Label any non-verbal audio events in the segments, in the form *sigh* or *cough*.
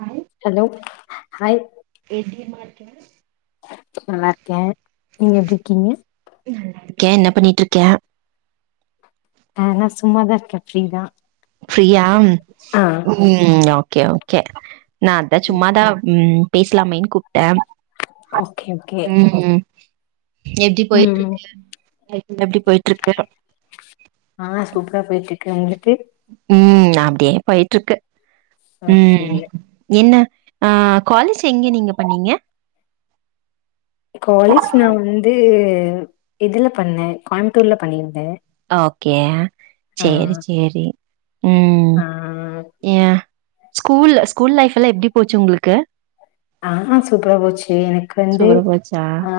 ஐ hello hi எப்டிமா இருக்கீங்க நல்லா இருக்கேன் நீங்க எப்டி இருக்கீங்க ஒகே என்ன பண்ணிட்டு இருக்க ஆ னா சும்மா தா இருக்கே ஃப்ரீதா ஃப்ரீயா ஆ ம் ஓகே ஓகே நா அதா சும்மா தா ம் பேசுலாமேன்னு கூப்டே ஓகே ஓகே ம் எப்டி ம் போயிட்ருக்கு எப்டி போயிட்ருக்கு ஆ சூப்பரா போயிட்ருக்கு உங்ளுக்கு ம் அப்டியே போயிட்ருக்கு ஓகே ம் என்ன அ காலேஜ் எங்க நீங்க பண்ணீங்க காலேஜ் நா வந்து இதுல பண்ணே கோயம்புத்தூர்ல பண்ணியிருந்தேன் ஓகே சேரி சேரி ம் ஆ ஸ்கூல்ல ஸ்கூல் லைஃப் எல்லா எப்டி போச்சு உங்களுக்கு ஆ சூப்பரா போச்சு எனக்கு வந்து சூப்பரா போச்சா ஆ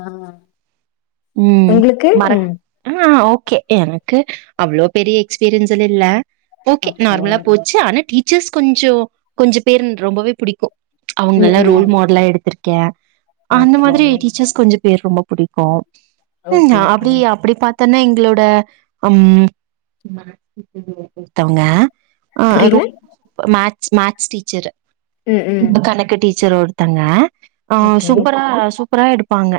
ம் உங்களுக்கு மரக் ம் ஆ ஓகே எனக்கு அவ்ளோ பெரிய எக்ஸ்பீரியன்ஸ்ல இல்ல ஓகே நார்மலா போ ச்சு ஆனா டீச்சர்ஸ் கொஞ்சோ கொஞ்சோ பேர் ரொம்ப புடிக்கும் ம் அவங்களல்லா ரோல் ம் மாடலா எடுத்ருக் கே அந்த ஓகே மாரி டீச்சர்ஸ் கொஞ்ச பேரு ரொம்ப புடிக்கும் ம் ஓகே ஓகே அப்டி அப்டி பாத் தன்னா எங்களோட ம் ஒருத்தவங்க ஆ புரியல ரொம்ப மேக்ஸ் மேக்ஸ் டீச்சரு ம் ம் கணக்கு டீ ச்சர் ஒருத்தங்க அ ஓகே சூப்பரா சூப்பரா எடுப்பாங்க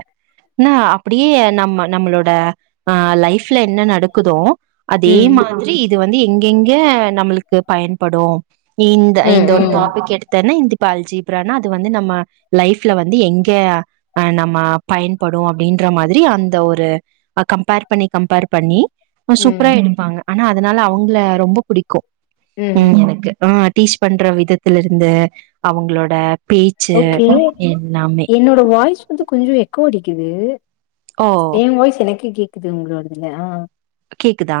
நா அப்டியே நம்ம நம்மளோட ஆ லைஃப்ல என்ன நடக்குதோ அதே ம் மாதிரி இது வந்து எங்கெங்க நம்மளுக்கு பயன்படும் இந்த ம் இந்த ஒரு ம் டாபிக் எடுத்தனா இது ப்பா அல்ஜீப்ரானா அது வந்து நம்ம லைஃப்ல வந்து எங்க அ நம்ம பயன்படு அப்டின்ற மாதிரி அந்த ஒரு கம்பேர் பண்ணி கம்பேர் பண்ணி ம் சூப்பரா எடுப்பாங்க ஆனா அதனால அவுங்கள ரொம்ப புடிக்கும் ம் எனக்கு ஆ டீச் பண்ற விதத்துல இருந்து அவங்களோட பே ச்சு எல்லாமே அப்றோ வாய்ஸ் வந்து கொஞ்சோ எக்கோ அடிக்குது ஓ என் வாய்ஸ் எனக்கே கேக்குது உங்களோடதுலயா கேக்குதா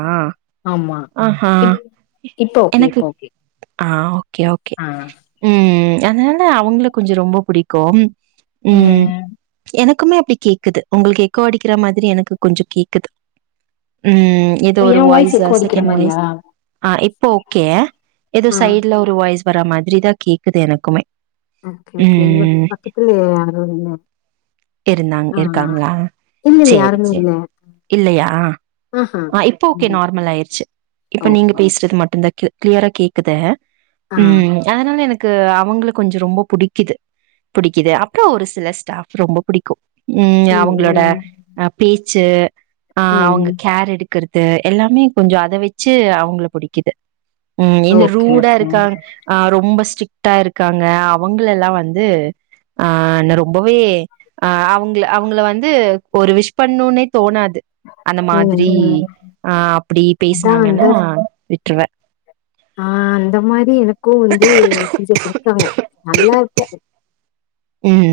ஆஹா இப் இப்ப ஓகே எனக்கு இப்ப ஓகே ஆ ஓகே ஓகே ஆ ம் அதனால அவுங்கள கொஞ்சோ ரொம்ப புடிக்கும் ம் எனக்குமே அப்டி கேக்குது உங்களுக்கு எக்கோ அடிக்கிற மாதிரி எனக்கு கொஞ்சோ கேக்குது ம் எதோ ஏ ஒரு வாய்ஸ் எக்கோ அடிக்கிற செகண்ட் வாய்ஸ் மாரியா ஆ இப்ப ஓகே எதோ ஆ சைட்ல ஒரு வாய்ஸ் வர மாதிரி தா கேக்குது எனக்குமே ஓகே ஓகே இங்க ம். பக்கத்துலயு யாரு இல்ல இருந்தாங் ஆ ஆ. இருக்காங்ளா இல்ல இல்ல சேரி யாருமே சேர் இல்ல இல்லயா ஆஹா ஆ இப்ப ஓகே ம் நார்மல் ஆயிருச்சு இப்ப நீங்க ஓகே பேசுறது மட்டுந்தா கே கிளியரா கேக்குது ஆ ம் அதனால எனக்கு அவங்கள கொஞ்சோ ரொம்ப புடிக்குது புடிக்குது அப்றோ ஒரு சில ஸ்டாஃப் ரொம்ப புடிக்கு ம் அவங்களோட அ பேச்சு ஆ ம் அவங்க கேர் எடுக் கறது எல்லாமே கொஞ்சோ அத வச்சு அவங்கள புடிக்குது ம் இந்த ஓகே ஓகே ரூடாருக்க ஆ ரொம்ப ஸ்ட்ரிக்டா இருக்காங்க அவங்களெல்லா வந்து ஆ நா ரொம்பவே ஆ அவுங்கள அவுங்கள வந்து ஒரு விஷ் பண்ணுனே தோணாது அந்த ம் மாதிரி ம் ஆ அப்டி அதா அந்த பேசுனாங்கன்னா விட்ருவே ஆ அந்த மாரி எனக்கு வந்து டீச்சர்ஸ் இருக்காங்க நல்லாருக்க ம்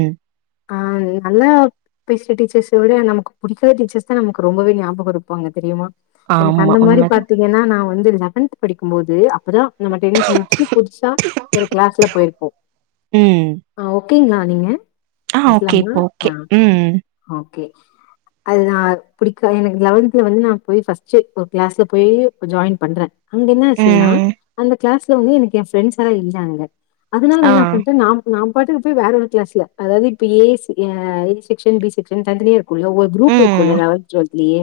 ஆ நல்லா பேசுற டீச்சர்ஸ விட நமக்கு புடிக்காத டீச்சர்ஸ் தா நமக்கு ரொம்பவே ஞாபகோ இருப்பாங்க தெரியுமா எனக்கு ஆமா அந்த மாரி உண்மதா பாத்தீங்கன்னா நா வந்து லெவன்த் படிக்கும்போது அப்பதா நம்ம டென்த் முடிச்சு புதுசா ஒரு கிளாஸ்ல போயிருப்போ ம் ஆ ஓகேங்ளா நீங்க ஆ ஓகே பேசலாமா இப்ப ஓகே ஆ ம் ஓகே அது தா புடிக்காது எனக்கு லெவன்தல வந்து நா போயி ஃபர்ஸ்ட்டு ஒரு கிளாஸ்ல போயி ஜாயின் பண்றே அங்க என்னாச்சுன்னா ம் அந்த கிளாஸ்ல வந்து எனக்கு ஏ ஃப்ரெண்ட்ஸ்லா இல்ல அங்க அதுனால ஆ என்ன பண்ட்டே நா நா பாட்டுக்கு போயி வேற ஒரு கிளாஸ்ல அதாவது இப்ப ஏ செ ஏ செக்ஸன் பி செக்ஸன்னு தனித்தனியா இரு குல்ல ஒரு குரூப் ம் இருக்குல்ல லெவன்த் டுவல்த்லயே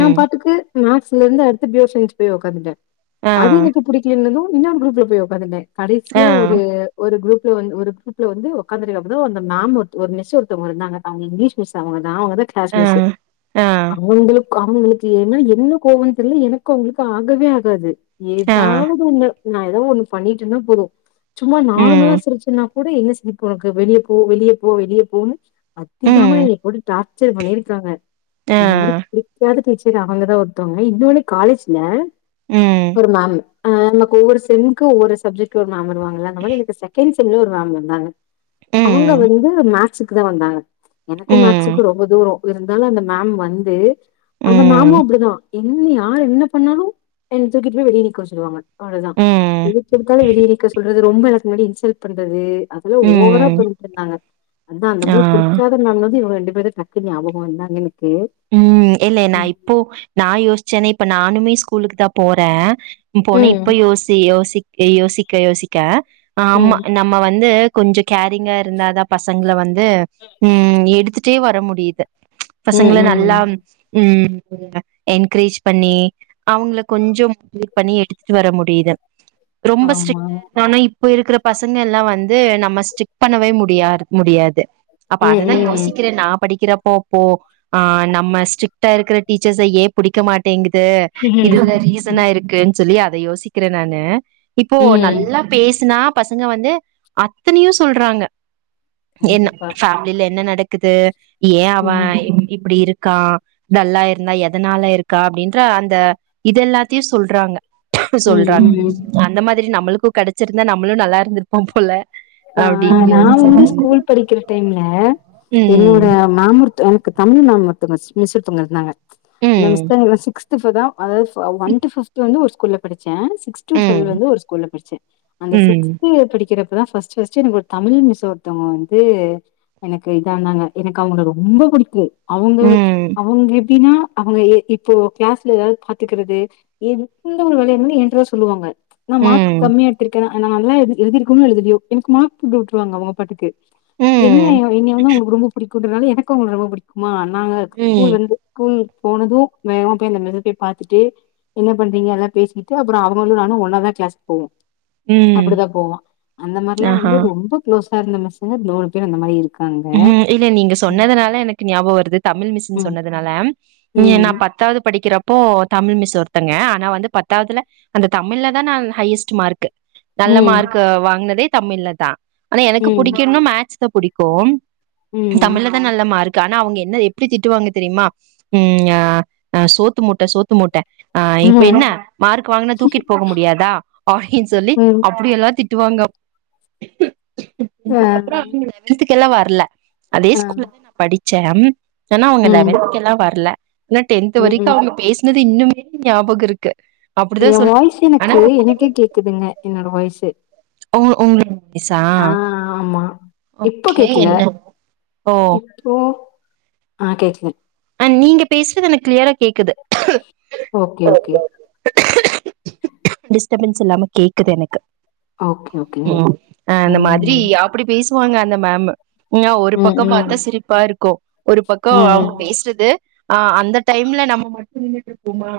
நா பாட்டுக்கு மேக்ஸ்லருந்து அடுத்து பியூர் சைன்ஸ் போய் உக்காந்துட்டே ஆ அது எனக்கு புடிக்கலைன்னா இன்னொரு குரூப்ல போய் உக்காந்துப்பே ஆ கடைசியா ஒரு ஒரு குரூப்ல வந்து ஒரு குரூப்ல வந்து உக்காந்துருக்கே அப்பதா அந்த மேம் ஒரு ஒரு மிஸ் ஒருத்தவங்க இருந்தாங்க அவுங்க இங்கிலீஷ் மிஸ் அவுங்கதா அவுங்கதா கிளாஸ் ஆ மிஸ் ஆ அவுங்களுக்கு ஏ மேல என்ன கோவோன்னு தெரில எனக்கு அவுங்களுக்கு ஆகவே ஆகாது ஆ எதாவது ஒன்னு நா எதோ ஒண்ணு பண்ணிட்ருந்தா போது சும்மா ம் நார்மலா சிரிச்சன்னா கூட என்ன சிரிப்பு ஒனக்கு வெளிய போ வெளிய போ வெளிய போன்னு அதிகமா ம் என்ன போட்டு டார் ச்சர் பண்ணிருக்காங்க ஆ அந்த மாரி புடிக்காத டீச் சர் அவங்கதா ஒருத்தவுங்க இன்னொன்னு காலேஜ்ல ம் ஒரு மேம் ஆ நமக்கு ஒவ்வொரு செம்க்கு ஒவ்வொரு சப்ஜெக்ட்க்கு ஒரு மேம் வருவாங்கல்ல அந்த மாதிரி எனக்கு செகெண்ட் செம்ல ஒரு மேம் வந்தாங்க அவுங்க ம் வந்து மேக்ஸுக்கு தா வந்தாங்க எனக்கு ம் மேக்ஸுக்கு ரொம்ப தூரோ இருந்தாலு அந்த மேம் வந்து அந்த மேமு ம் அப்டிதா என்ன யார் என்ன பண்ணாலு என்ன தூக்கிட்டு போய் வெளிய நிக்க வச்சிருவாங்க அவ்ளதா ம் எதுக்கெடுத்தாலு வெளிய நிக்க சொல்றது ரொம்ப எல்லாத்து முன்னாடியு இன்சல்ட் பண்றது அதெல்லா ஓவரா ம் பண்ணிட்ருந்தாங்க அதா அந்த ஆ மாரி புடிக்காத மேம் வந்து இவங்க ரெண்டு பேரு டக்குனு ஞாபகோ வந்தாங்க இன்னைக்கு ம் இல்ல நா இப்போ நா யோசிச்சேனே இப்ப நானுமே ஸ்கூலுக்கு தா போற போனு இப்ப ம் யோசி யோசிக்க யோசிக்க யோசிக்க ஆமா ம் நம்ம வந்து கொஞ்ச கேரிங்கா இருந்தாதா பசங்கள வந்து ம் எடுத்துட்டே வர முடியிது ம் பசங்கள நல்லா ம். ம் என்கரேஜ் பண்ணி அவுங்கள கொஞ்சம் இது பண்ணி எடுத்துட்டு வர முடியிது ரொம்ப ஆமா ஸ்ட்ரிக்டா இருந்தாலு இப் ப இருக்கிற பசங்க எல்லா வந்து நம்ம ஸ்டிக் பண்ணவே முடியாரு முடியாது அப்ப ம் அததா ம் யோசிக்கிறே நா படிக்கிறப்போப்போ ஆ நம்ம ஸ்ரிக்டா இருக்குற டீச்சர்ஸ ஏ புடிக்க மாட் டேங்குது ம் இதுல்ல ரீசனா இருக்குன் சொல்லி அத யோசிக்கிறே நானு இப்போ ம் நல்லா பேசுனா பசங்க வந்து அத்தனையு சொல்றாங்க என்ன கண்டிப்பா ஃபேமிலில என்ன நடக்குது ஏ அவ ம் இப்டி இருக்கா டல்லா இருந்தா எதனால இருக்கா அப்டின்ற அந்த இதெல்லாத்தையு சொல்றாங்க சொல்றா ம் ம் அந்த மாதிரி நம்மளுக்கு கெடச்சிருந்தா நம்மளு நல்லா இருந்துருப்போ போல ஆ அப்டின்னு நா யோசிச்சே வந்து நானு ஸ்கூல் படிக்கிற டைம்ல ம் என்னோட மேம் ஒருத்த க்கு தமிழ் மேம் ஒருத்தங்க மிஸ் ஒருத்தங்க இருந்தாங்க அந்த ம் மிஸ்தா என சிக்ஸ் துஃபதா அதா ஃப ஒன் டூ ஃபிஃப்த்து வந்து ஒரு ஸ்கூல்ல படிச்சே சிக்ஸ் டூ ட்வெல் ம் வந்து ஒரு ஸ்கூல்ல படிச்சே அந்த ம் சிக்ஸ்த்து படிக்கிறப்பதா ஃபஸ் டு ஃபஸ்ட்டு எனக்கு ஒரு தமிழ் மிஸ் ஒருத்தவ்ங்க வந்து எனக்கு இதாந்தாங்க எனக்கு அவுங்கள ரொம்ப புடிக்கு அவுங்க ம் அவுங்க எ ப்டின்னா அவுங்க எ இப்போ கிளாஸ்ல எதாவ்து பாத்துக்கிறது எந்த ஒரு வேலையா இருந்தாலு ஏன்ட்ட தா சொல்லுவாங்க நா மார்க் ம் காம்மியா எடுத்துர்க்கேனா நால்லா எழுதிருக்கனோ எழுதலயோ எனக்கு மார்க் போட்டுவுட்ருவாங்க அவுங்க பாட்டுக்கு என்ன ம் என்னய வந்து அவுங்களுக்கு ரொம்ப புடிக்குன்றனால எனக்கு அவுங்கள ரொம்ப புடிக்குமா நாங்க ம் ஸ்கூல் வந்து ஸ்கூல் போனது வேகமா போய் அந்த மிஸ்ஸப்பய் பா்த்துட்டு என்ன பண்றீங்க எல்லா பேசிட்டு அப்றொ அவுங்களு நானு ஒன்னா தா கிளாஸ் போவோ ம் அப்புடிதா போவா அந்த மார்லா ஆஹா வந்து ரொம்ப க்ளோஸா இருந்த மிஸ்ஸுங்க *unintelligible* அந்த மாரி இரு ம் இல்ல நீங்க சொன்னதுனால எனக்கு ஞாப வருது தமிழ் மிஸ்ஸுன் ம் சொன்னதுனால நிய நா ம் பத்தாவ்து படிக்கிற ப்போ தமிழ் மிஸ் ஒருத்தங்க ஆனா வந்து பத்தாவ்துல அந்த தமிழ்ல தா நான் ஹையஸ்ட்டு மார்க்கு நல்ல ம் மார்க்கு வாங்னதே தமிழ்ல தா ஆனா எனக்கு புடிக்குன்னா மேக்ஸ் தா புடிக்கு ம் தமிழ்ல தா நல்ல மார்க்கு ஆனா அவுங்க என்ன எப்டி திட்டுவாங்க தெரிமா ம் யா அ சோத்து மூட்ட சோத்து மூட்ட ஆ இப்ப ம் என்ன மார்க் வாங்குனா தூக்கிட்டு போக முடியாதா அப்டின் சொல்லி ம் அப்டியெல்லா திட் டுவாங்க ஆ அதுக்கப்றொ அவுங்க லெவன்த்துக்கெல்லா வர்ல அதே ஆ ஸ்கூல்லதா படிச்சே ஆனா அவுங்க ம் லெவன்த்துக்கெல்லா வர்ல ஆனா டென்த்து ம் வரைக்கு ம் அவுங்க பேசுனது இன்னுமே ஞாபக இருக்கு அப்டிதா ஏ வாய்ஸ் சொல்லுவாங்க ஆனா எனக்கு எனக்கே கேக்குதுங்க என்னோட வாய்ஸு ஓ உங்ளோட‌ வாய்ஸா ஆ ஆமா இப்போ ஓகே என்ன ஓ ஓ ஆ கேக்து ஆ நீங்க பேசுறது எனக் க்ளியரா கேக்குது ஓகே ஓகே டிஸ்டபன்ஸ் இல்லாம கேக்குது எனக்கு ஓகே, ஓகேங்க. ம் ஆ இந்த மாதிரி ம். அ ப்டி பேசுவாங்க அந்த மேமு அ ஒரு ம், பக்கம் பாத்தா ம், சிரிப்பா இருக்கு ஒரு பக்கோ ம், அவுங் பே ம், சுறது அ அந்த டைம்ல நம்ம மட்டு நின்னுட்ருப்போமா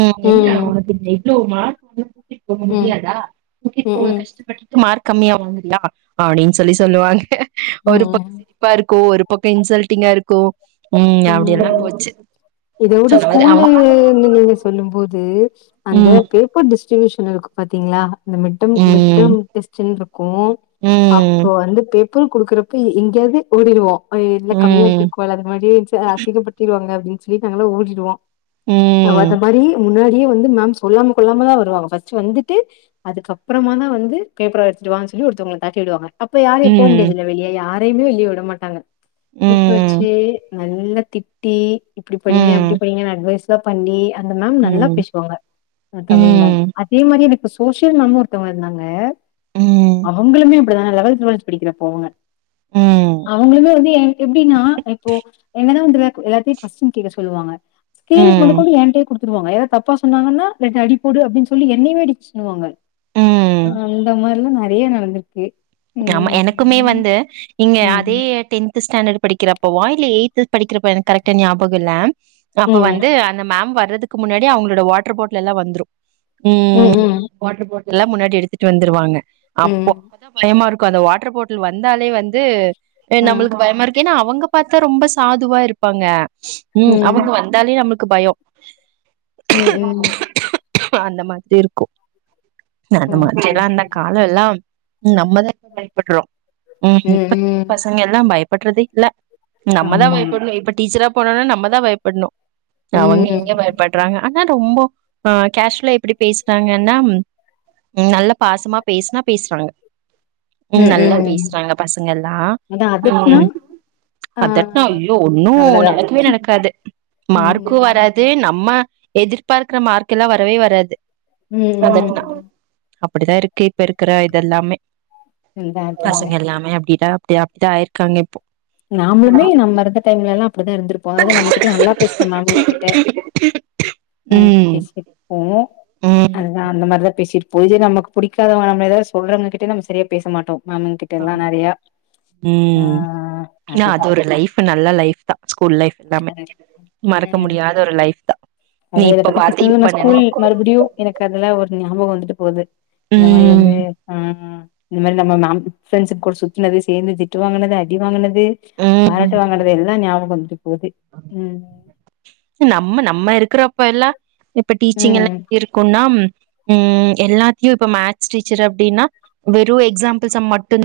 ம் என்ன ஒனக்கு *unintelligible* இல்ல ஒரு மா தூக்கிட் போக ம், முடியாதா தூக்கிட் போக ம், கஷ்டப்பட்டு மார்க் கம்மியா வாங்கிலியா அப்டின் சொல்லி சொல்லுவாங்க ஒரு பக்க ம். சிரி ப்பா இருக்கு ஒரு பக்க இன்சல்ட்டிங்கா இருக்கு ம் அப்டியெல்லா ம் போச்சு இத உட சொன்ன மாரி ஸ்கூல்ல அவங்க இருந்திங்க சொல்லும் போது அந்த ம் பேப்பர் டிஸ்ட்ரிபியூஷன் இருக்கு பாத்தீங்ளா இந்த மிட்டம் ம் மிட்டம் டெஸ்ட்டுன் இருக்கு அப்ப ம் வந்து பேப் போ குடுக்கறப்ப எங்கயாது ஓடிருவோ இல்ல கம்மியா ம் எடுத்துர்கோல்ல அது மாரியே இருந்துச்சே அசிங்க படுத்திரு திட்டுவாங்க அப்புன்னு சொல்லி நாங்கள ஓடிடுவோம் ம் மாதிரி முன்னாடியே வந்து மேம்ச கொல்லாம கொல்லாமதா வருவாங்க ஃர்ஸ்ட் வந்துட்டு அதுக்கப்றமாதா வந்து கைப்படம் பேப்பர் எடுத்துடுவான்னு சொல்லி ஒருத்தவங்களை தாட்டி விடுவாங்க அப்ப யாரையு போ ம் முடியாதுல்ல வெளிய யாரையுமே வெளிய விட மாட்டாங்க கூப்டு ம் வச்சு நல்லா திட்டி இப்படி படிங்க அப்படி ம் படிங்கு அட்வைஸ் பண்ணி அந்த மேம் நல்லா ம் பேசுவங்க தமிழ் மேம் ம் இதே மாரி எனக்கு சோசியல் மேம் ஒருத்தவங்க இருந்தாங்க ம் அவங்களுமே இப்டிதா லெவல்து டுவல்து படிக்கறாப்போ போவேங்க ம் அவங்களுமே எப்டின்னா இப்போ ன்னதா அப்டிதா இருக்கு கொஸ்டின் கேட்க சொல்லுவாங்க்கே ஸ்கேல் ம் முதற்கொண்டு என்கிட்டே குடுத் ரு வாங்க ஏதாவ சொன்னாங்கன்னா ரெண்டு அடி போடு அப்டின் சொல்லி என்னயவே ஆடிக்க சொல்லுவாங்க ம் அந்த மாரிலா நெறைய நடந்திருக்கு ஆமா ம் எனக்குமே வந்து இங்க அதே ம் டென்த் ஸ்டாண்டர்ட் படிக்கிற ப்ப வாய்ட்ல எய்ட்து படிக்கிறப்ப எனக்கு கரெக்டா ஞாபகம்ல்ல அப்ப ம் வந்து அந்த மேம் வர்றதுக்கு முன்னாடி அவங்களோட வாட் ரு பாட்லெல்லா வந்ரு ம் ம் வாட் ரு பாட்ல்லா முன்னாடி எடுத்துட்டு வந்துருவாங்க அப்போ ம் அப்பதா பயமா இருக்கு அந்த வாட்டர் பாட்டில் வந்தாலே வந்து ஆ நம்ளுக்கு பயமா இருக்கு ஏன்னா அவங்க பாத்தா ரொம்ப சாதுவா இருப்பாங்க ம் அவங்க வந்தாலே நம்மக்கு பயம் ம் ம் அந்த மாதிரி இருக்கு அந்த ஓகே மாதிரில்லா அந்த கால எல்லா நம்மதா பயப்படுறோ ம் இப்ப இருக்கிற பசங்க எல்லா பயப்படுறதேஇல்ல நம்மதா ஆமா பயப்பட்ணு இப்ப டீச்சரா போனோனா நம்மதா பயப்பட்ணு அவங்க ம் எங்க பயப்பட் ட்ராங்க ஆனா ரொம்போ அ கேஷ்வலா எப்டி பேசுறாங்கன்னா ம் நல்ல பாசமா பேசுனா பேசுறாங்க ம் நல்லா பேசுறாங்க பசங்க எல்லா அதா அதட்னா ஆ அதட்னா ஐயோ ஒன்னு அவ்ளோதா நடக்கவே நடக்காது மார்க்கு ம் வராது து நம்ம எதிர்பார்க்கிற மார்க்ல்லா வரவே வராது ம் அதட்னா ம் அப்டிதா இருக்கு இப்ப இருக்கிற இதெல்லாமே அதா அதாங்க பசங்க எல்லாமே அப்டிதா அப்டி அப்டிதா ஆயிருக்காங்க இப் நாமளுமே நம்ம இருந்த டைம்லல்லா அப்டிதா இருந்திருப்போ அதாது நம்மள்ட்ட நல்லா பேசுற மேம்ங்கிட்ட அ ம் பேசியிருப்போ ம் அதுதா அந்த மாரிதா பேசிருப் போ இதே நமக்கு புடிக்காதவங்க நம்மள எதாவது சொல்றவங்க கிட்ட நம்ம சரியா பேச மாட்டோ மேம்ங்கி ட்டெல்லா நெறையா ஆ ன்னா அதுதா அது ஒரு லைஃப் நல்ல லைஃப்தா ஸ்கூல் லைஃப் எல்லாமே மறக்க ம் முடியாத ஒரு லைஃப்தா நீ அதா இத இப்ப பத்தி பாத்த பேசுனது நா இப்ப நெனை ஸ்கூல் மறுபடியு எனக்கு அதுலா ஒரு ஞாபக வந்துட்டு போது இந்த மாரி ம் வந்து ம் ம் இந்த மாரி நம்ம மேம் ஃப்ரண்ட்ஸ் கூட சுத்னது சேந்து திட்டு வாங்னது அடி வாங்னது ம் பாராட்டு வாங்கறது எல்லா ஞாபக வந்துட்டு போகுது ம் நம்ம நம்ம இருக்கிறப்ப எல்லா இப்ப டீச்சிங் எல்லா ம் இருக்குன்னா ம் எல்லாத்தையு இப்ப மேக்ஸ் டீச்சர் அப்டின்னா வெறு எக்ஸாம்பிள்ஸ மட்டு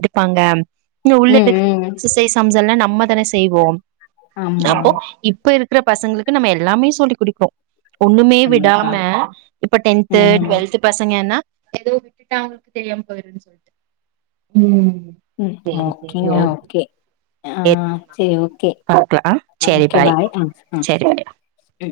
இருப்பாங்க இல்ல உள்ள ம் இருக்குற அந்த ம் எக்ஸஸைஸ் சம் எல்லா நம்ம தான செய்வோ ஆமா அப்போ இப் இப்ப இருக்கற பசங்களுக்கு நம்ம எல்லாமே சொல்லி குடுப்போ ஒண்ணுமே கண்டிப்பா விடாம இப்ப டென்த்து ம் ம் டுவல்த்து பசங்கன்னா எதோ விட்டுட்டா அவுங்களுக்கு தெரியாம போயிருன்னு சொல்ட்டு ம் ம் ஓகேங்க ஓகே ஆ சேரி ஓகே பாக்கலா சேரி ஓகே பாய் ஆ ஆ *unintelligible* ம்